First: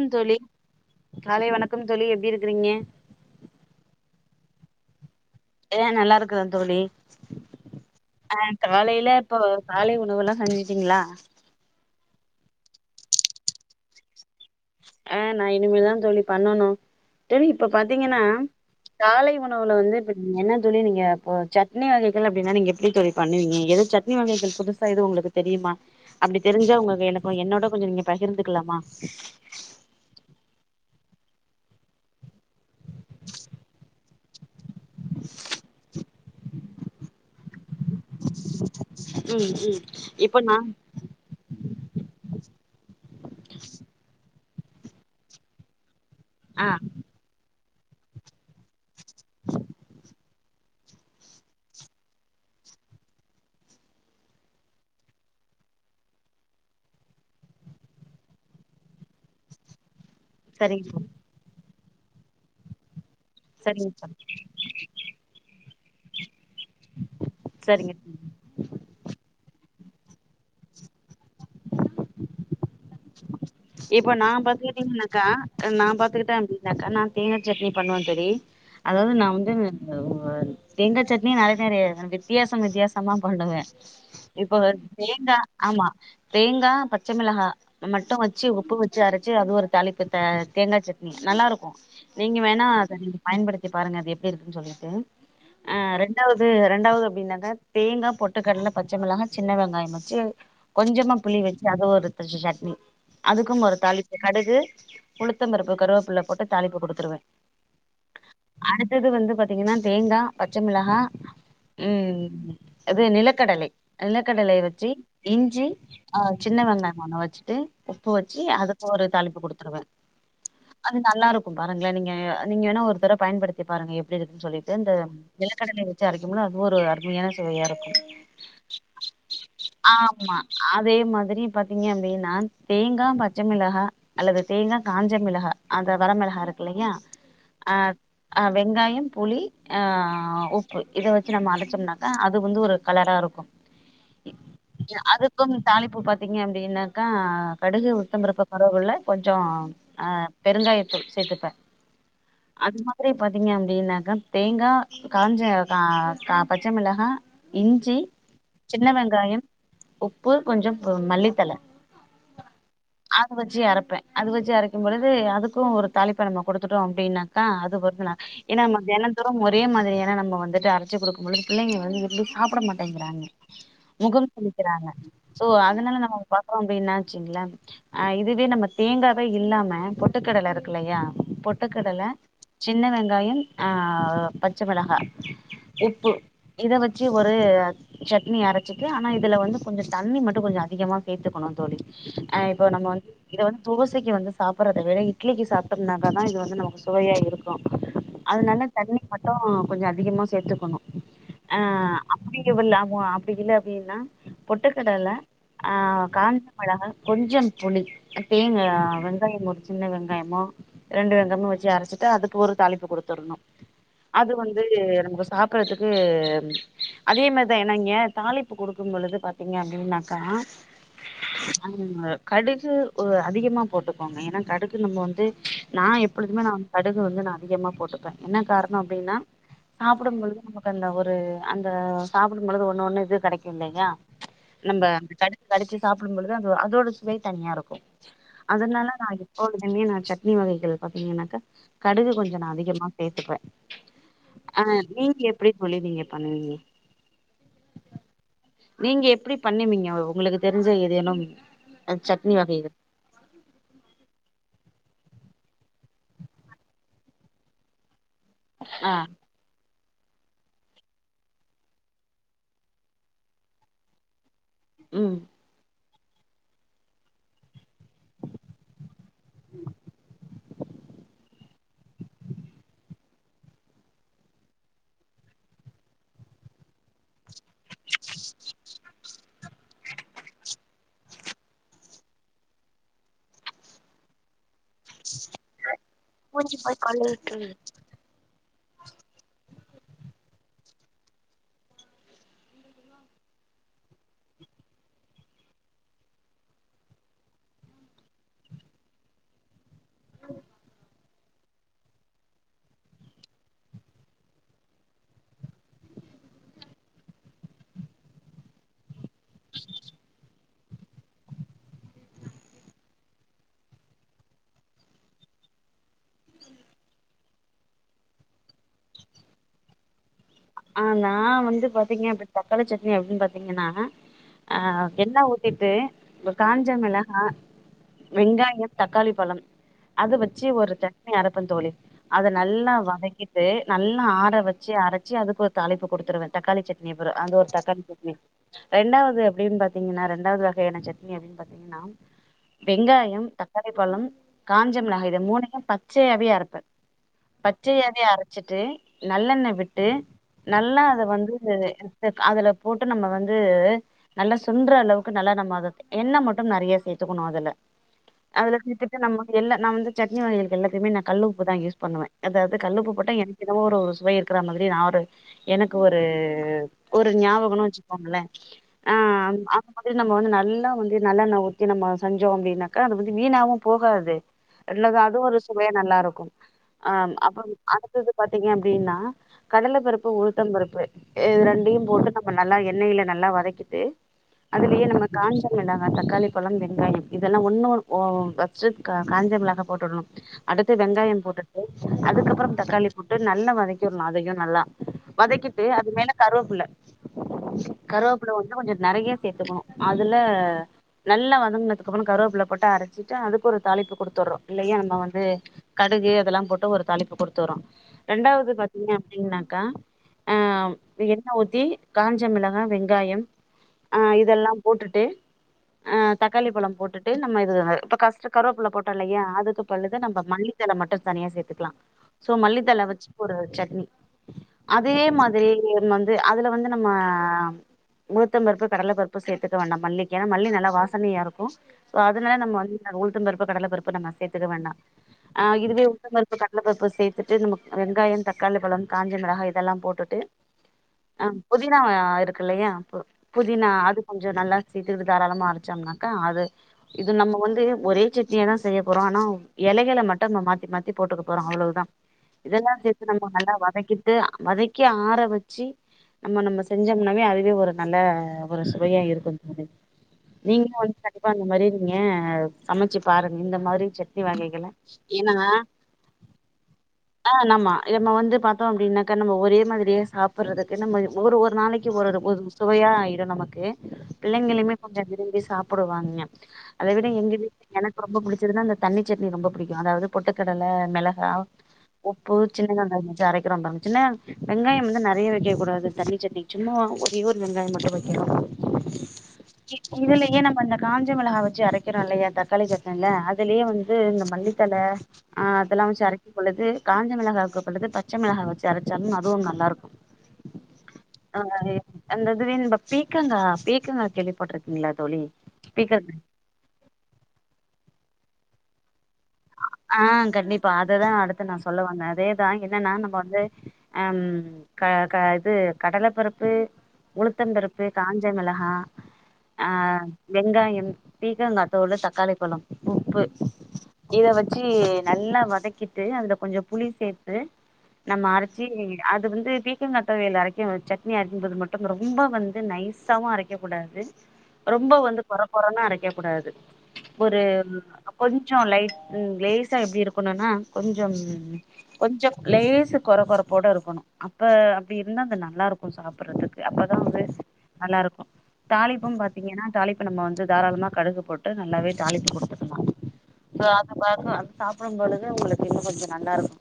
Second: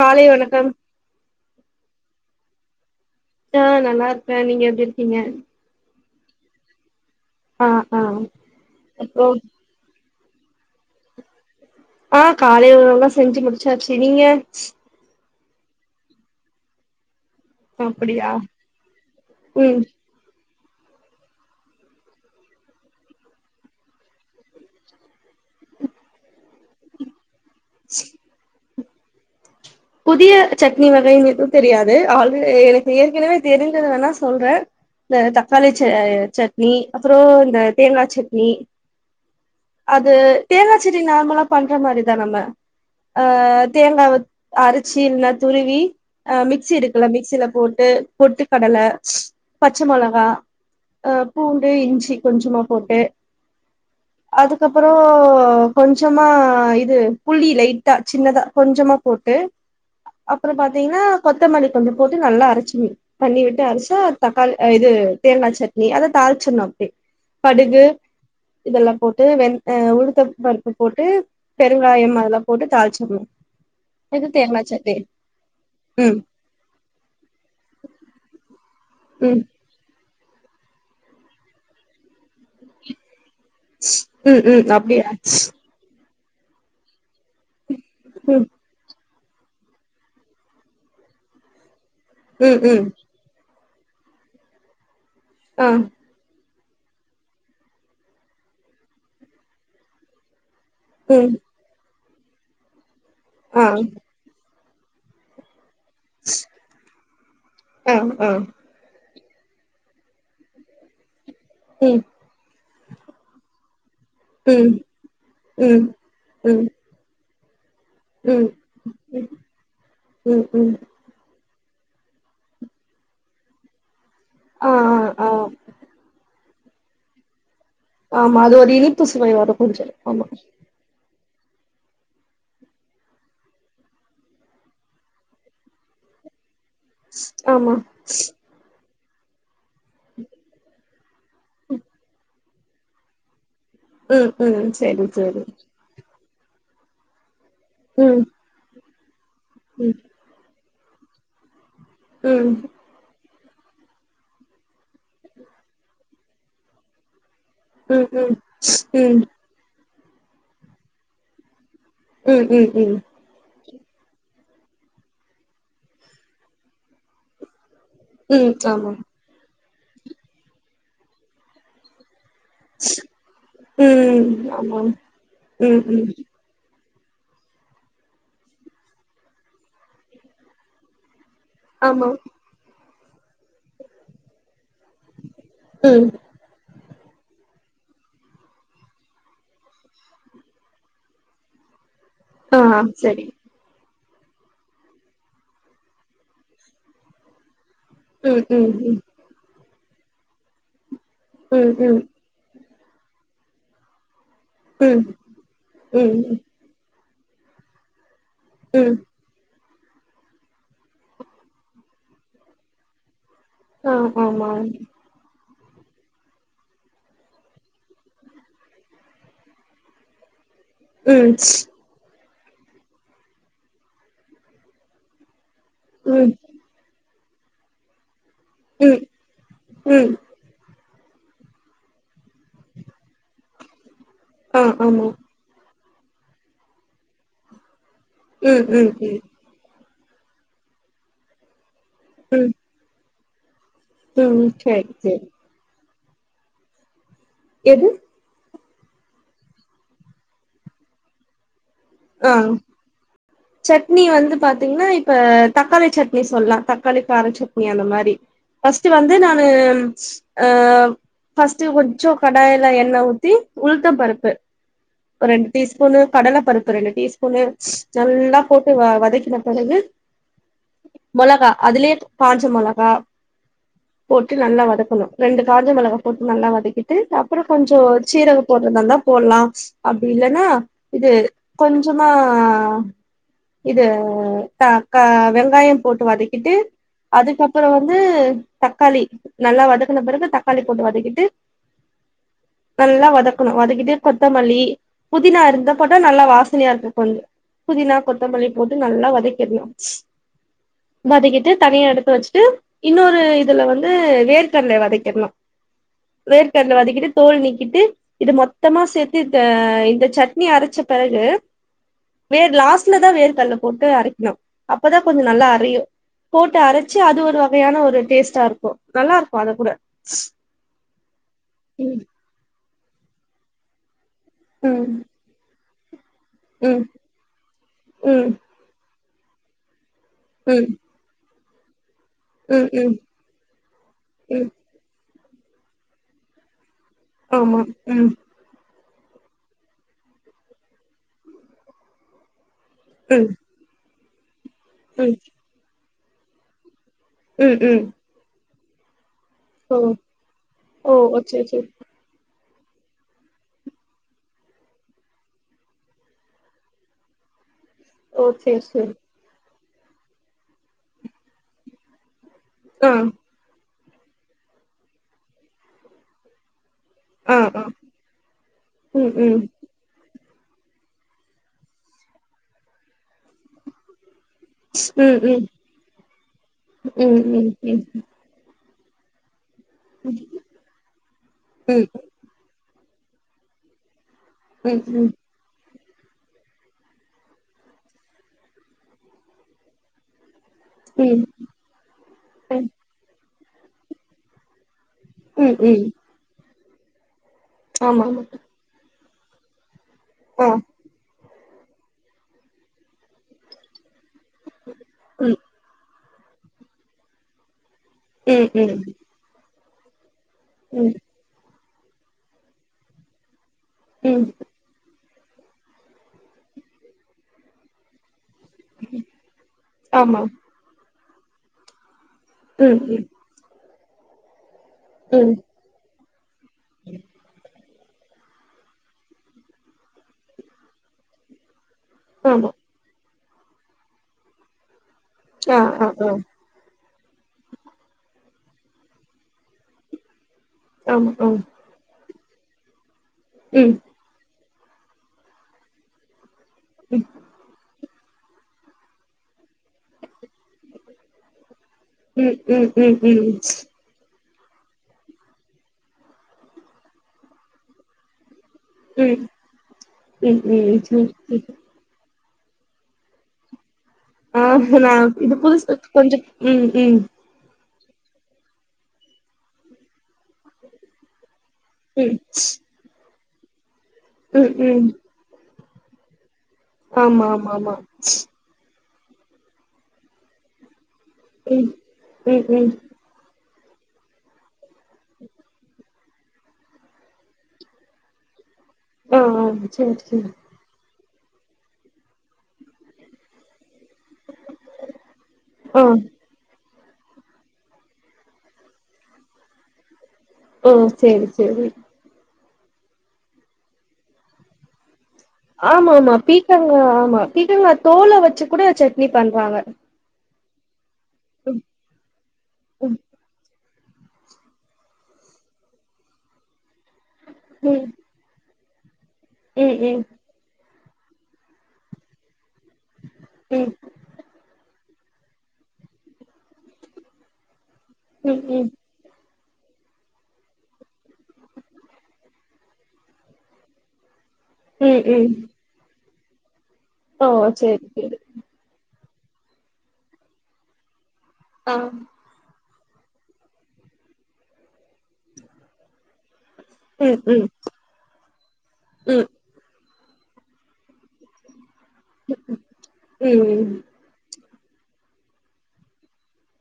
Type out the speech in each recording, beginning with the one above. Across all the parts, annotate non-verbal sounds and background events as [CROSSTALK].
ம் தோழி வணக்கம் காலை வணக்கம் தோழி எப்டி இருக்கிறீங்க நா நல்லா இருக்கே நீங்க எப்டி இருக்கீங்க எல்லா நல்லா இருக்குற தோழி ஆ ஆ அ காலையில அப்றோ இப்போ காலை உணவு எல்லா செஞ்சுட்டீங்களா ஆ காலை உணவுலா செஞ்சு முடிச்சாச்சு நீங்க ஆ நா இனிமேதா தோழி பண்ணனு ட்ட இப்ப பாத்தீங்கன்னா அப்படியா காலை உணவுல ம் வந்து ம், என்ன தோழி நீங்க இப்போ சட்னி வகைகள் அப்படின்னா நீங்க எப்படி தோழி பண்ணுவீங்க எதும் சட்னி வகைகள் புதுசா எதும் உங்களுக்கு தெரியுமா அப்படி தெரிஞ்சா உங்க எனக்கு என்னோட கொஞ்சோ நீங்க பகிர்ந்துக்கலாமா புதிய சட்னி வகை எதும் தெரியாது ஆல்ரெடி எனக்கு ஏற்கனவே தெரிஞ்சது வேணா சொல்றே இந்த தக்காளி ச சட்னி அப்பறோ இந்த தேங்கா சட்னி, ம் ம் அது இப்போ நா தேங்கா சட் னி நார்மலா பண்ற மாரிதா நம்ம ஆ தேங்காவ அரைச்சு இல்லைனா துருவி அ ஆ மிக்சி இருக்கல மிக்சியில போட்டு பொட்டு கடல பச்ச மொளகா அ பூண்டு இஞ்சி கொஞ்சமா போட்டு அதுக்கப்பறோ கொஞ்சமா இது புளி லைட்டா சின்னதா கொஞ்சமா போட்டு அப்பறோ சரிங்க பாத்தீங்கன்னா தோழி கொத்தமல்லி கொஞ்ச போட்டு நல்லா அரைச்சு மீ பண்ணி விட்டு சரிங்க அரைச்சா தோழி தக்காளி இது தேங்கா சட்னி அத தாளிச்சிடனு கடுகு சரிங்க தோழி இதெல்லா போட்டு வெ அ உளுத்தம்பருப்பு போட்டு பெருங்காயம் அதெல்லா போட்டு தாளிச்சுடனு இப்ப நா பாத்துக்கிட்டீங்கனாக்கா நா ம் பாத்துக்கிட்டே அப்டி னாக்கா நா தேங்கா சட்னி பண்ணுவே தோழி அதாவது நா ம் வந்து இந்த ஒரு தேங்கா சட்னியே நறைய நறைய வித்தியாசம் வித்தியாசமா பண்ணுவே ம் இப்போ ம் அப்டியா தேங்கா ஆமா தேங்கா பச்சமிளகா மட்டு ம் வச்சு உப்பு வச்சு அரைச்சு அது ஒரு தளிப்பு த தேங்கா சட்னி நல்லருக்கு நீங்க ம் வேணா ம் அத நீங்க பயன்படுத்தி பாருங்க அது எப்படி இருக்குன்னு சொல்லிட்டு ஆ அ ரெண் டாவது ரெண்டாவது அப்டின்னாக்கா தேங்கா பொட்டு கடல பச்ச மிளகா சின்ன வெங்காயம் வச்சு கொஞ்சமா ம் புளி வச்சு அது ஒரு ச சட்னி ஆ அதுக்கும் ஒரு தளி ப்பு கடுகு உளுத்தம்பருப்பு கருவேப்புல்ல போட்டு தாளிப்பு குடுத்துருவே ஆ ஆ அடுத்தது வந்து பாத்தீங்கன்னா தேங்கா பச்ச மிளகா ம் இது நிலக்கடலை நிலக்கடலை ம் வச்சு இஞ்சி ம் ஆ சின்ன ம் வெங்காயம் ஒன்னு வச்சுட்டு உப்பு வச்சு ம் அதுக்கு ஒரு தளிப்பு குடுத்துருவே ம் ம் அது நல்லா இருக்கு பாருங்களா நீங்க நீங்க வேணா ஒரு தடவ பயன்படுத்தி தி பாருங்க எப்டி இருக்குன்னு ஆ சொல்லிட்டு இந்த ஆ ஆ நிலக்கடலை வச்சு அரைக்கும்னா அதுவு ஒரு அருமையான சுவையா இருக்கு ஆமா அது ஒரு இனிப்பு சுவை வரும் கொஞ்ச ஆமா அதே மாதிரி பாத்தீங்க அப்டின் நா தேங்கா பச்ச மிளகா அல்லது தேங்கா காஞ்ச மிளகா அந்த வரமிளகா இருக்கு இல்லையா ஆமா அ அ வெங்காயம் புளி அ உப்பு இத வச் சி நம்ம அரைச்சோம்னாக்கா அது வந்து ஒரு கலரா இருக்கு ம் ம் இ செரி செரி அதுக்கும் தாளிப்பு பா த்தீங்க அப்படின்னாக்கா கடுகு ம் உத்தம்பருப்பு கருவேப்பில்ல கொஞ்சோ ம் அ பெருங்காய தூள் சேத்துப்பே ம் அது மாதிரி பாத்தீங்க அப்படின்னாக்கா தேங்கா காஞ்ச கா பச்ச மிளகா இஞ்சி ம் ம் ம் சின்ன வெங்காயம் உப்பு கொஞ்சம் மல்லித்தழ உம் உம் உம் அது வச்சு இறப்பே அது வச்சு அரைக்கும் பொழுது அதுக்கு ஒரு தாலிப்ப நம்ம கொடுத்துட்டோம் அப்படின்னாக்கா அது பொறுத்து ம் ஏன்னா நம்ம ஆமா தின தோறும் ஒரே மாதிரியான நம்ம வந்துட்டு அரைச்சு கொடுக்கும் பொழுது பிள்ளைங்க வந்து சாப்பிட மாட்டேங்கிறாங்க ம் முகம் ஆமா சொளிக்கிறாங்க சோ ம் அதனால ம் நம்ம [UNINTELLIGIBLE] ஏன்னா வச்சுங்கள அ இதுவே நம்ம தேங்காவே இல்லாம பொட்டுக்கடல இருக்குல்லையா பொட்டு பொட்டுக்கடல ஆமா சின்ன வெங்காயம் அ பச்ச மிளகா ம் உப்பு இத வச்சு ஒரு சட்னி அரைச்சிட்டு ஆனா இதுல வந்து கொஞ்சம் தண்ணி மட்டும் கொஞ்சம் அதிகமா சேர்த்துக்கணும் தோழி் ஆ இப்போ நம்ம வந்து சரி இத வந்து தோசைக்கு வந்து சாப்பிடுறத விட இட்லிக்கு சாப்பிட்டம்னாக்கா தா இது வந்து நமக்கு சுவையா இருக்கும் ம் அதனால ம் ம் தண்ணி மட்டும் கொஞ்சம் அதிகமா சேர்த்துக்கணும் அ ம் ம் பொடிங்கவில் ஆகு அப்படி இல்ல அப்படின்னா ம் பொட்டுக்கடல ஆ ம் காஞ்ச மிளகா கொஞ்சம் புளி தேங்க ம் வந்து வெங்காயம் ஒரு சின்ன வெங்காயமும் ரெண்டு வெங்காயமும் வச்சு அரைச்சிட்டு அதுக்கு ஒரு தாளிப்பு கொடுத்துடணும் ஆ அது ஆமா வந்து நமக்கு சாப்பிறதுக்கு அதே மாதிரிதா என்னாங்க தாலிப்பு கொடுக்கும்பொழுது பாத்தீங்க அப்படின்னாக்கா ம் ஆ கடுகு அதிகமா போட்டுக்கோங்க ஏன்னா கடுகு நம்ம வந்து நா ம் எப்பொதுமே ந கடுகு வந்து நா அதிகமா போட்டுப்பேன் என்ன காரணம் அப்படின்னா ம் சாப்பிடும்போது ப்ப ஒரு அந்த சாப்பிடும்பொழுது ஒண்ணு ஒண்ணு இது கிடைக்கும் இல்லையா ஆ நம்ம ஆமா கடு கடிச்சு சாப்பிடும்பொழுது அ அதோட சுவை தனியா இருக்கும் ம் அதனால ம் நா ம் எப்பொழுதுமே நா சட்னி வகைகள் பாத்தீங்கன்னாக்கா கடுகு கொஞ்சம் ம் நா அதிகமா சேர்த்துப்பே ம் அ சேரி நீங்க சேரி எப்படி புளிவீங்க பண்ணுவங்க எது நீங்க எப்படி பண்ணுவீங்க உங்களுக்கு தெரிஞ்ச ஏதேனு ஆ சட்னி வகைகள் சட்னி வந்து பாத்தீங்கன்னா இப்ப தக்காளி சட்னி சொல்லலா தக்காளி கார சட்னி அந்த மாதிரி பர்ஸ்ட் ஆ வந்து நானு அ பர்ஸ்ட்ட் கொஞ்சம் கடாயில எண்ண ஊத்தி உளுத்த பருப்பு ம் ஒரு ரெண்டு டீஸ்பூனு கடல பருப்பு ரெண்டு டீஸ்பூனு நல்லா போட்டு வ வதைக்கின பிறகு மொளகா அதுலயே காஞ்ச மொளகா போட்டு நல்லா வதக்கணு ரெண்டு காஞ்ச மிளகா போட்டு நல்லா வதக்கிட்டு அப்புறம் கொஞ்சம் சீரக போடுறதா இருந்தா போடலா அப்படி இல்லன்னா இது கொஞ்சமா இது க வெங்காயம் போட்டு வதக்கிட்டு அதுக்கப்புறம் வந்து தக்காளி நல்லா வதக்குன பிறகு தக்காளி போட்டு வதக்கிட்டு நல்லா வதக்கணும் வதக்கிட்டு கொத்தமல்லி புதினா இருந்த போட்ட நல்லா வாசனையா இருக்குக்கு கொஞ்சம் புதினா கொத்தமல்லி போட்டு நல்லா வதக்கிடனும் வதக்கிட்டு தனியா எடுத்து வச்சுட்டு இன்னொரு இதுல வந்து வேர்க்கடலை ய வதக்கிரனும் வேர்கடல வதக்கிட்டு தோல் நீக்கிட்டு இது மொத்தமா சேர்த்து இந்த இந்த சட்னி அரைச்ச பிறகு வேர் லாஸ்ட்ல தா வேர் கல்ல போட்டு அரைக்கணும் அப்பதா கொஞ்சம் நல்லா அறையும் போட்டு அரைச்சு அது ஒரு வகையான ஒரு டேஸ்ட்டா இருக்கும் நல்லா இருக்கும் அத கூட ஆ நா வந்து ம் பாத்தீங்கன்னா இப்படி தக்காளி சட்னி அப்படின்னு பாத்தீங்கன்னா அ ம் என்ன ஊ த்திட்டு இப்ப காஞ்ச ம் மிளகா ம் வெங்காயோ தக்காளி பழம் அது வச்சு ம் ஒரு சட்னி அரப்பந்தோழி அத ம் நல்லா ம் வதக்கிட்டு நல்லா ஆற ம் வச் ச்சு அரச்சி அதுக்கு ஒரு தாளிப்பு கொடுத்துருவே தக்காளி சட்னிபி ற அந்த ஒரு ஆமா தக்காளி ம் சட்னி ரெண்டாவது எப்டின்னு பாத்தீங்கன்னா ரெண்டாவ்து வகையான சட்னி அப்டின்னு பாத்தீங்கன்னா வெங்காயோ ம் தக்காளி பழம் காஞ்ச மிளகா ம் இத மூனையு பச்சையாவே அரப்பே ம் ம் பச்சயாவே அரச்சிட்டு நல்லெண்ண ஓ விட்டு நல்லா ஓ அத ஓ வந்து சேரி சேரி அதுல போட்டு நம்ம வந்து நல்லா சுண்ட்ற அளவுக்கு நல்லா நம்ம அத என்ன மட்டும் நிறைய சேத்துக்கணு அதுல ஓ அதுல சேரி சேரி செஞ்சுட்டு நம்ம எல்ல நா வந்து சட்னி வகைகளுக்கு எல்லாத்தையுமே நா கல்லு உப்பு தா யூஸ் பண்ணுவே அதாவ் ஆ கல்லுப்பு போட்ட எனக்கு என்னவோ ஒரு ஒரு சுவை இருக்கற மாரி நா ஒரு எனக்கு ஒரு ஒரு ஆ ஞாபகோனு ஆ வச்சுக்கோங்களே ஆ ம் ம் அப் நம்ம வந்து நல்லா வந்து நல்லன்ன ஒத்தி நம்ம செஞ்சோ அப்டின்னாக்கா அது வந்து வீணாவு போகாது அல்லது அது ம் ஒரு ம் சுவையா நல்லா இருக்கு அ ம் ம் ம் அப்புறம் ம் அடுத்தது பாத்தீங்க அப்டின்னா கடலபருப்பு உளுத்தம் பருப்பு இது ரெண்டையு ம் போட்டு நம்ம நல்லா எண்ணெயில நல்லா வதக்கிட்டு ம் அதுலயே நம்ம ம் காஞ்ச மெண்டாக தக்காளி பழம் வெங்காயம் இதெல்லா ஒண்ணு வச்சு காஞ்சமிளகா போட்டுட்ணு அடுத்து வெங்காயம் ம் போட்டுட்டு அதுக்கப்புறம் தக்காளி போட்டு நல்லா வதக்கிற்னு அதையு நல்லா ம் வதக்கிட்டு ம் அது மேலே கருவேப்புள்ள ஆமா ஆமா கருவேப்புள்ள வந்து கொஞ்சோ நிறைய சேத்துக்கணு அதுல ஆ நல்லா வதங்குனதுக்கு அப்புறோ கருவேப்பில போட்டு அரச்சிட்டு அதுக்கு ஒரு தாளிப்பு கொடுக் த்ர்ரோ இல்லையா நம்ம வந்து ம் கடுகு அதெல்லா போட்டு ஒரு தாலிப்பு கொடுத்துறோ ம் ரெண்டாவ்து ம் பாத்தீங்க அப்டீங்னாக்கா ஆ ம் எண்ண ஊத்தி காஞ்சமிளகா வெங்காயம் ஆ ம் இதெல்லா போட்டுட்டு ஆ தக்காளி பழம் போட்டுட்டு நம்ம இது இப்ப கஷ்ட கருவேப்புள்ள போட்டோல்லையா அதுக்கு பழுது நம்ம ஆமா மல்லித்தல மட்டு தனியா சேத்துக்கலா சோ ம் மல்லித்தல ம் வச்சு கூட ஒரு சட்னி அதே ம் மாதிரி நீங்ள்ம் வந்து அதுல வந்து நம்ம உழுத்தம் பருப்பு கடல பருப்பு சேத்துக்க வேண்டா மல்லிக்கு ஏன்னா மல்லி நல்லா வாசனையா இருக்கு சோ அதனால ஆமா நம்ம வந்து உளுத்தம்பருப்பு கடல பருப்பு நம்ம சேத்துக்க வேண்டா ஆ இதுவே உளுத்தம்பருப்பு கட ள்ளப்பருப்பு சேத்துட்டு நம வெங்காயம் தக்காளி பழம் காஞ்ச மிளகாய் இதெல்லா போட்டுட்டு ஆமா ஆ அம் ம் புதினா இருக்குல்லியா புதினா ம் அது கொஞ்சோ நல்லா சீத்து இது தாராளமா அரச்சம்னாக்கா அது ம் இது நம்ம வந்து ஒரே செட்னியா தா செய்ய போறோ ஆனாவ் இலைகள மட்டு நம்ம மாத்தி மாத்தி போட்டுக்க போறோ அவ்ளவுதா ம் ம் இதெல்லா ம் ம் சேத்து நம்ம நல்லா வதக் கிட்டு வதக்கி ஆற வச்சு நம்ம நம்ம செஞ்சோம்னாவே அதுவே ஒரு நல்ல ஒரு சுவையா இருக்குதொழி ம் நீங்களு ம் வந்து ம் கண்டிப்பா அந்த ம் மாரி நீங்க சமச்சு பாருங்க இந்த மாத்ரி செட் ஆகு நா இது புதுசு கொஞ்சோ ம் ம் ஆ நம்ம இது நம்ம வந்து பாத்தோ அப்டின்னாக்கா நம்ம ஒரே மாதிரியே சாப்பிட்றதுக்கு நம்ம ஒரு ஒரு நாளைக் கி ஒரு ம் சுவையா ஆயிடு நமக்கு ம் பிள்ளைங்களுமே ம் கொஞ்சோ திரும்பி சாப்பிடுவாங்கே அத விட ஆமா எங்க ஆமா ஆமா வீட் எனக்கு ரொம்ப புடி சதுனா அந்த தண்ணி சட்னி ரொம்ப பிடிக்கு அதாவுது பொட்டுக்கடல மெளகா ம் உப்பு ம் ம் சின்னகங்காயோ தரேங் வைக்கிறோ ம் பாருங்க சின்ன வெங்காயம் வந்து நிறைய வைக்கக் கூடாது தண்ணி சட்னி சும்மா ஒரயேரு வெங்காயம் மட்டு வக்கிறோ ஆ ஆ சேரி இதுல சேரி ஏன பண்ண காஞ்ச மிளகா வச்சு அரைக்கிறோ இல்லயா தக்காளி சட்னல்ல அதுலயே வந்து து இந்த மல்லித்தல ஆ அதெல்லா வச்சு அரக்கிம் பொழுது காஞ்சமிளகா க்கு பழுது ப பச்ச மிளகா வச்சு அரச்சாலு அதுவும் நல்லாருக்கு ம் சேரி செரி அந்தது வேண் ப பீக்கங்கா பீக்கங்கா கேள்விப்பட்டிருக்கீங்ளா தோழி ஆமா பீக்கங்கா ஆமா பீக்கங்கா ஆமா பீக்கங்கா தோல வச்சு கூட சட்னி பண்றாங்க ஆ கண்டிப்பா அததா அடுத்து நா ம் சொல்ல வந்த அதேதா என்னன்னா ம் நம்ப வந்து அம் க க இது கடல பருப்பு உளுத்தம்ம்பருப்பு ம் காஞ்ச மெளகா ஆ ம் ம் வெங்காயம் பீக்கங்காத்தோல் தக்காளி பழம் உப்பு ம் இத வச்சு நல்லா வதக்கிட்டு அதுல கொஞ்சொ புளி சேத்து நம்ம ம் அரச்சு ம் அது வந்து பீக்கங்காத்தொவயல் அரைக்க சட்னி அரைக்கும்போது மட்டும் ரொம்ப வந்து நைஸாவு அரைக்க கூடாது ரொம்ப ம் வந்து ம் கொற கொறன்னு அரைக்க கூடாது ஓ ஒரு சேரி சேரி கொஞ்சோ லைட் ம் லேசா எப்டி இருக்கணுனா கொஞ்சம் ஆ கொஞ்சம் லேசு கொற கொறப்போட இருக்கணு அப்ப அப்டி இருந்தா அந்த நல்லா இருக்கும் சாப்புடுறதுக்கு அப்பதா ம் வந்து ம் நல்லாருக்கு தாளிப்பும் ம் பாத்தீங்கன்னா தாளிப்பு நம்ம வந்து தாராளமா கடுகு போட் டு நல்லாவே தாளிப்பு குடுத்துக்குலா ம் சோ ம் அ த பாக்க அது சாப்பிடும் பொழுது உங்களுக்கு இன்னு கொஞ்சொ நல்லாருக்கு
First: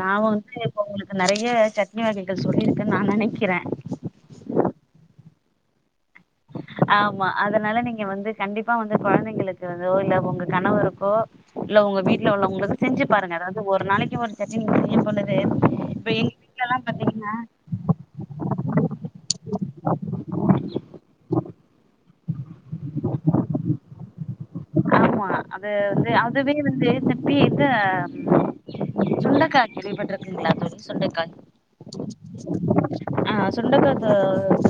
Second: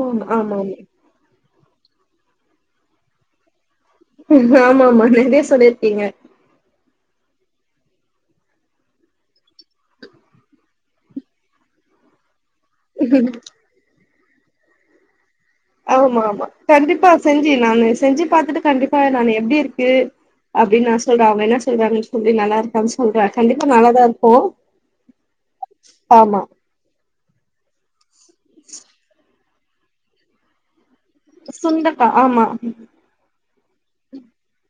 நா வந்து ஆமா இப்ப உங்களுக்கு நா நெறைய சட்னி வகைகள் சொல்லிருக்கன் நா நெனைக்கிறே ம் ஆமாமா நெறைய சொல்லிருக்கீங்க ஆமா அதனால நீங்க வந்து கண்டிப்பா வந்து கொழந்தைங்களுக்கு வந்தோ இல்ல உங்க கணவருக்கோ இல்ல உங்க வீட்ல உள்ளவங்களுக்கு செஞ்சு பாருங்க அதாவ்து ஒரு நாளைக்கு ஒரு சட்னி நீங்க செய்யும் பொழுது இப்ப ஆமா எங்க ஆமா வீட்லல்லா கண்டிப்பா பாத்தீங்கன்னா செஞ்சு நான் செஞ்சு பாத்துட்டு கண்டிப் பா நான் எப்டி இருக்கு அப்டின்னு நா சொல்றே அவங்க என்ன சொல்றாங்கன்னு சொல்லி நல்லாருக் அடிச்சு சொல்ற கண்டிப்பா நல்லாதா இருக்கு ஆ அது வந்து ஆமா அதுவே வந்து இந்த பி இந்த சுண்டக்க இருக் கேள்விப்பட்ருக்கீங்ளா இது சுண்டக்கா இது சுண்டக்கா ஆமா ஆ சுண்டக்கா த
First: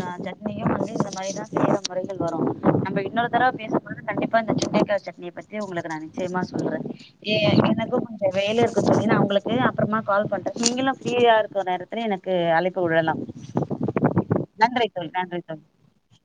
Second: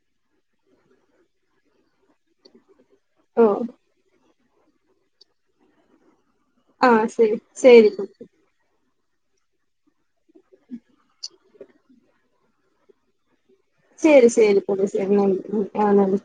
அ சட்னியு வந்து இந்த மாரிதா சில முறைகள் வரும் நம்ம இன்னொரு ஓ தடவ பேசும்பொழுது கண்டிப்பா இந்த சுண்டைக்காய் சட்னிய பத்தி உங்களுக்கு நான் த்தியமா சொல்றே ஆ ஏ சேரி சேரி எனக்கு கொஞ்சோ வேல இருக்கு தோழி நா உங்களுக்கு அப்றமா கால் பண்றே நீங்களு ஃப்ரீயா இருக்குற நேரத்துல எனக்கு அழைப்பு விழலாம் சேரி சேரி தோழி சேரி நன் தோழி ஆ நன்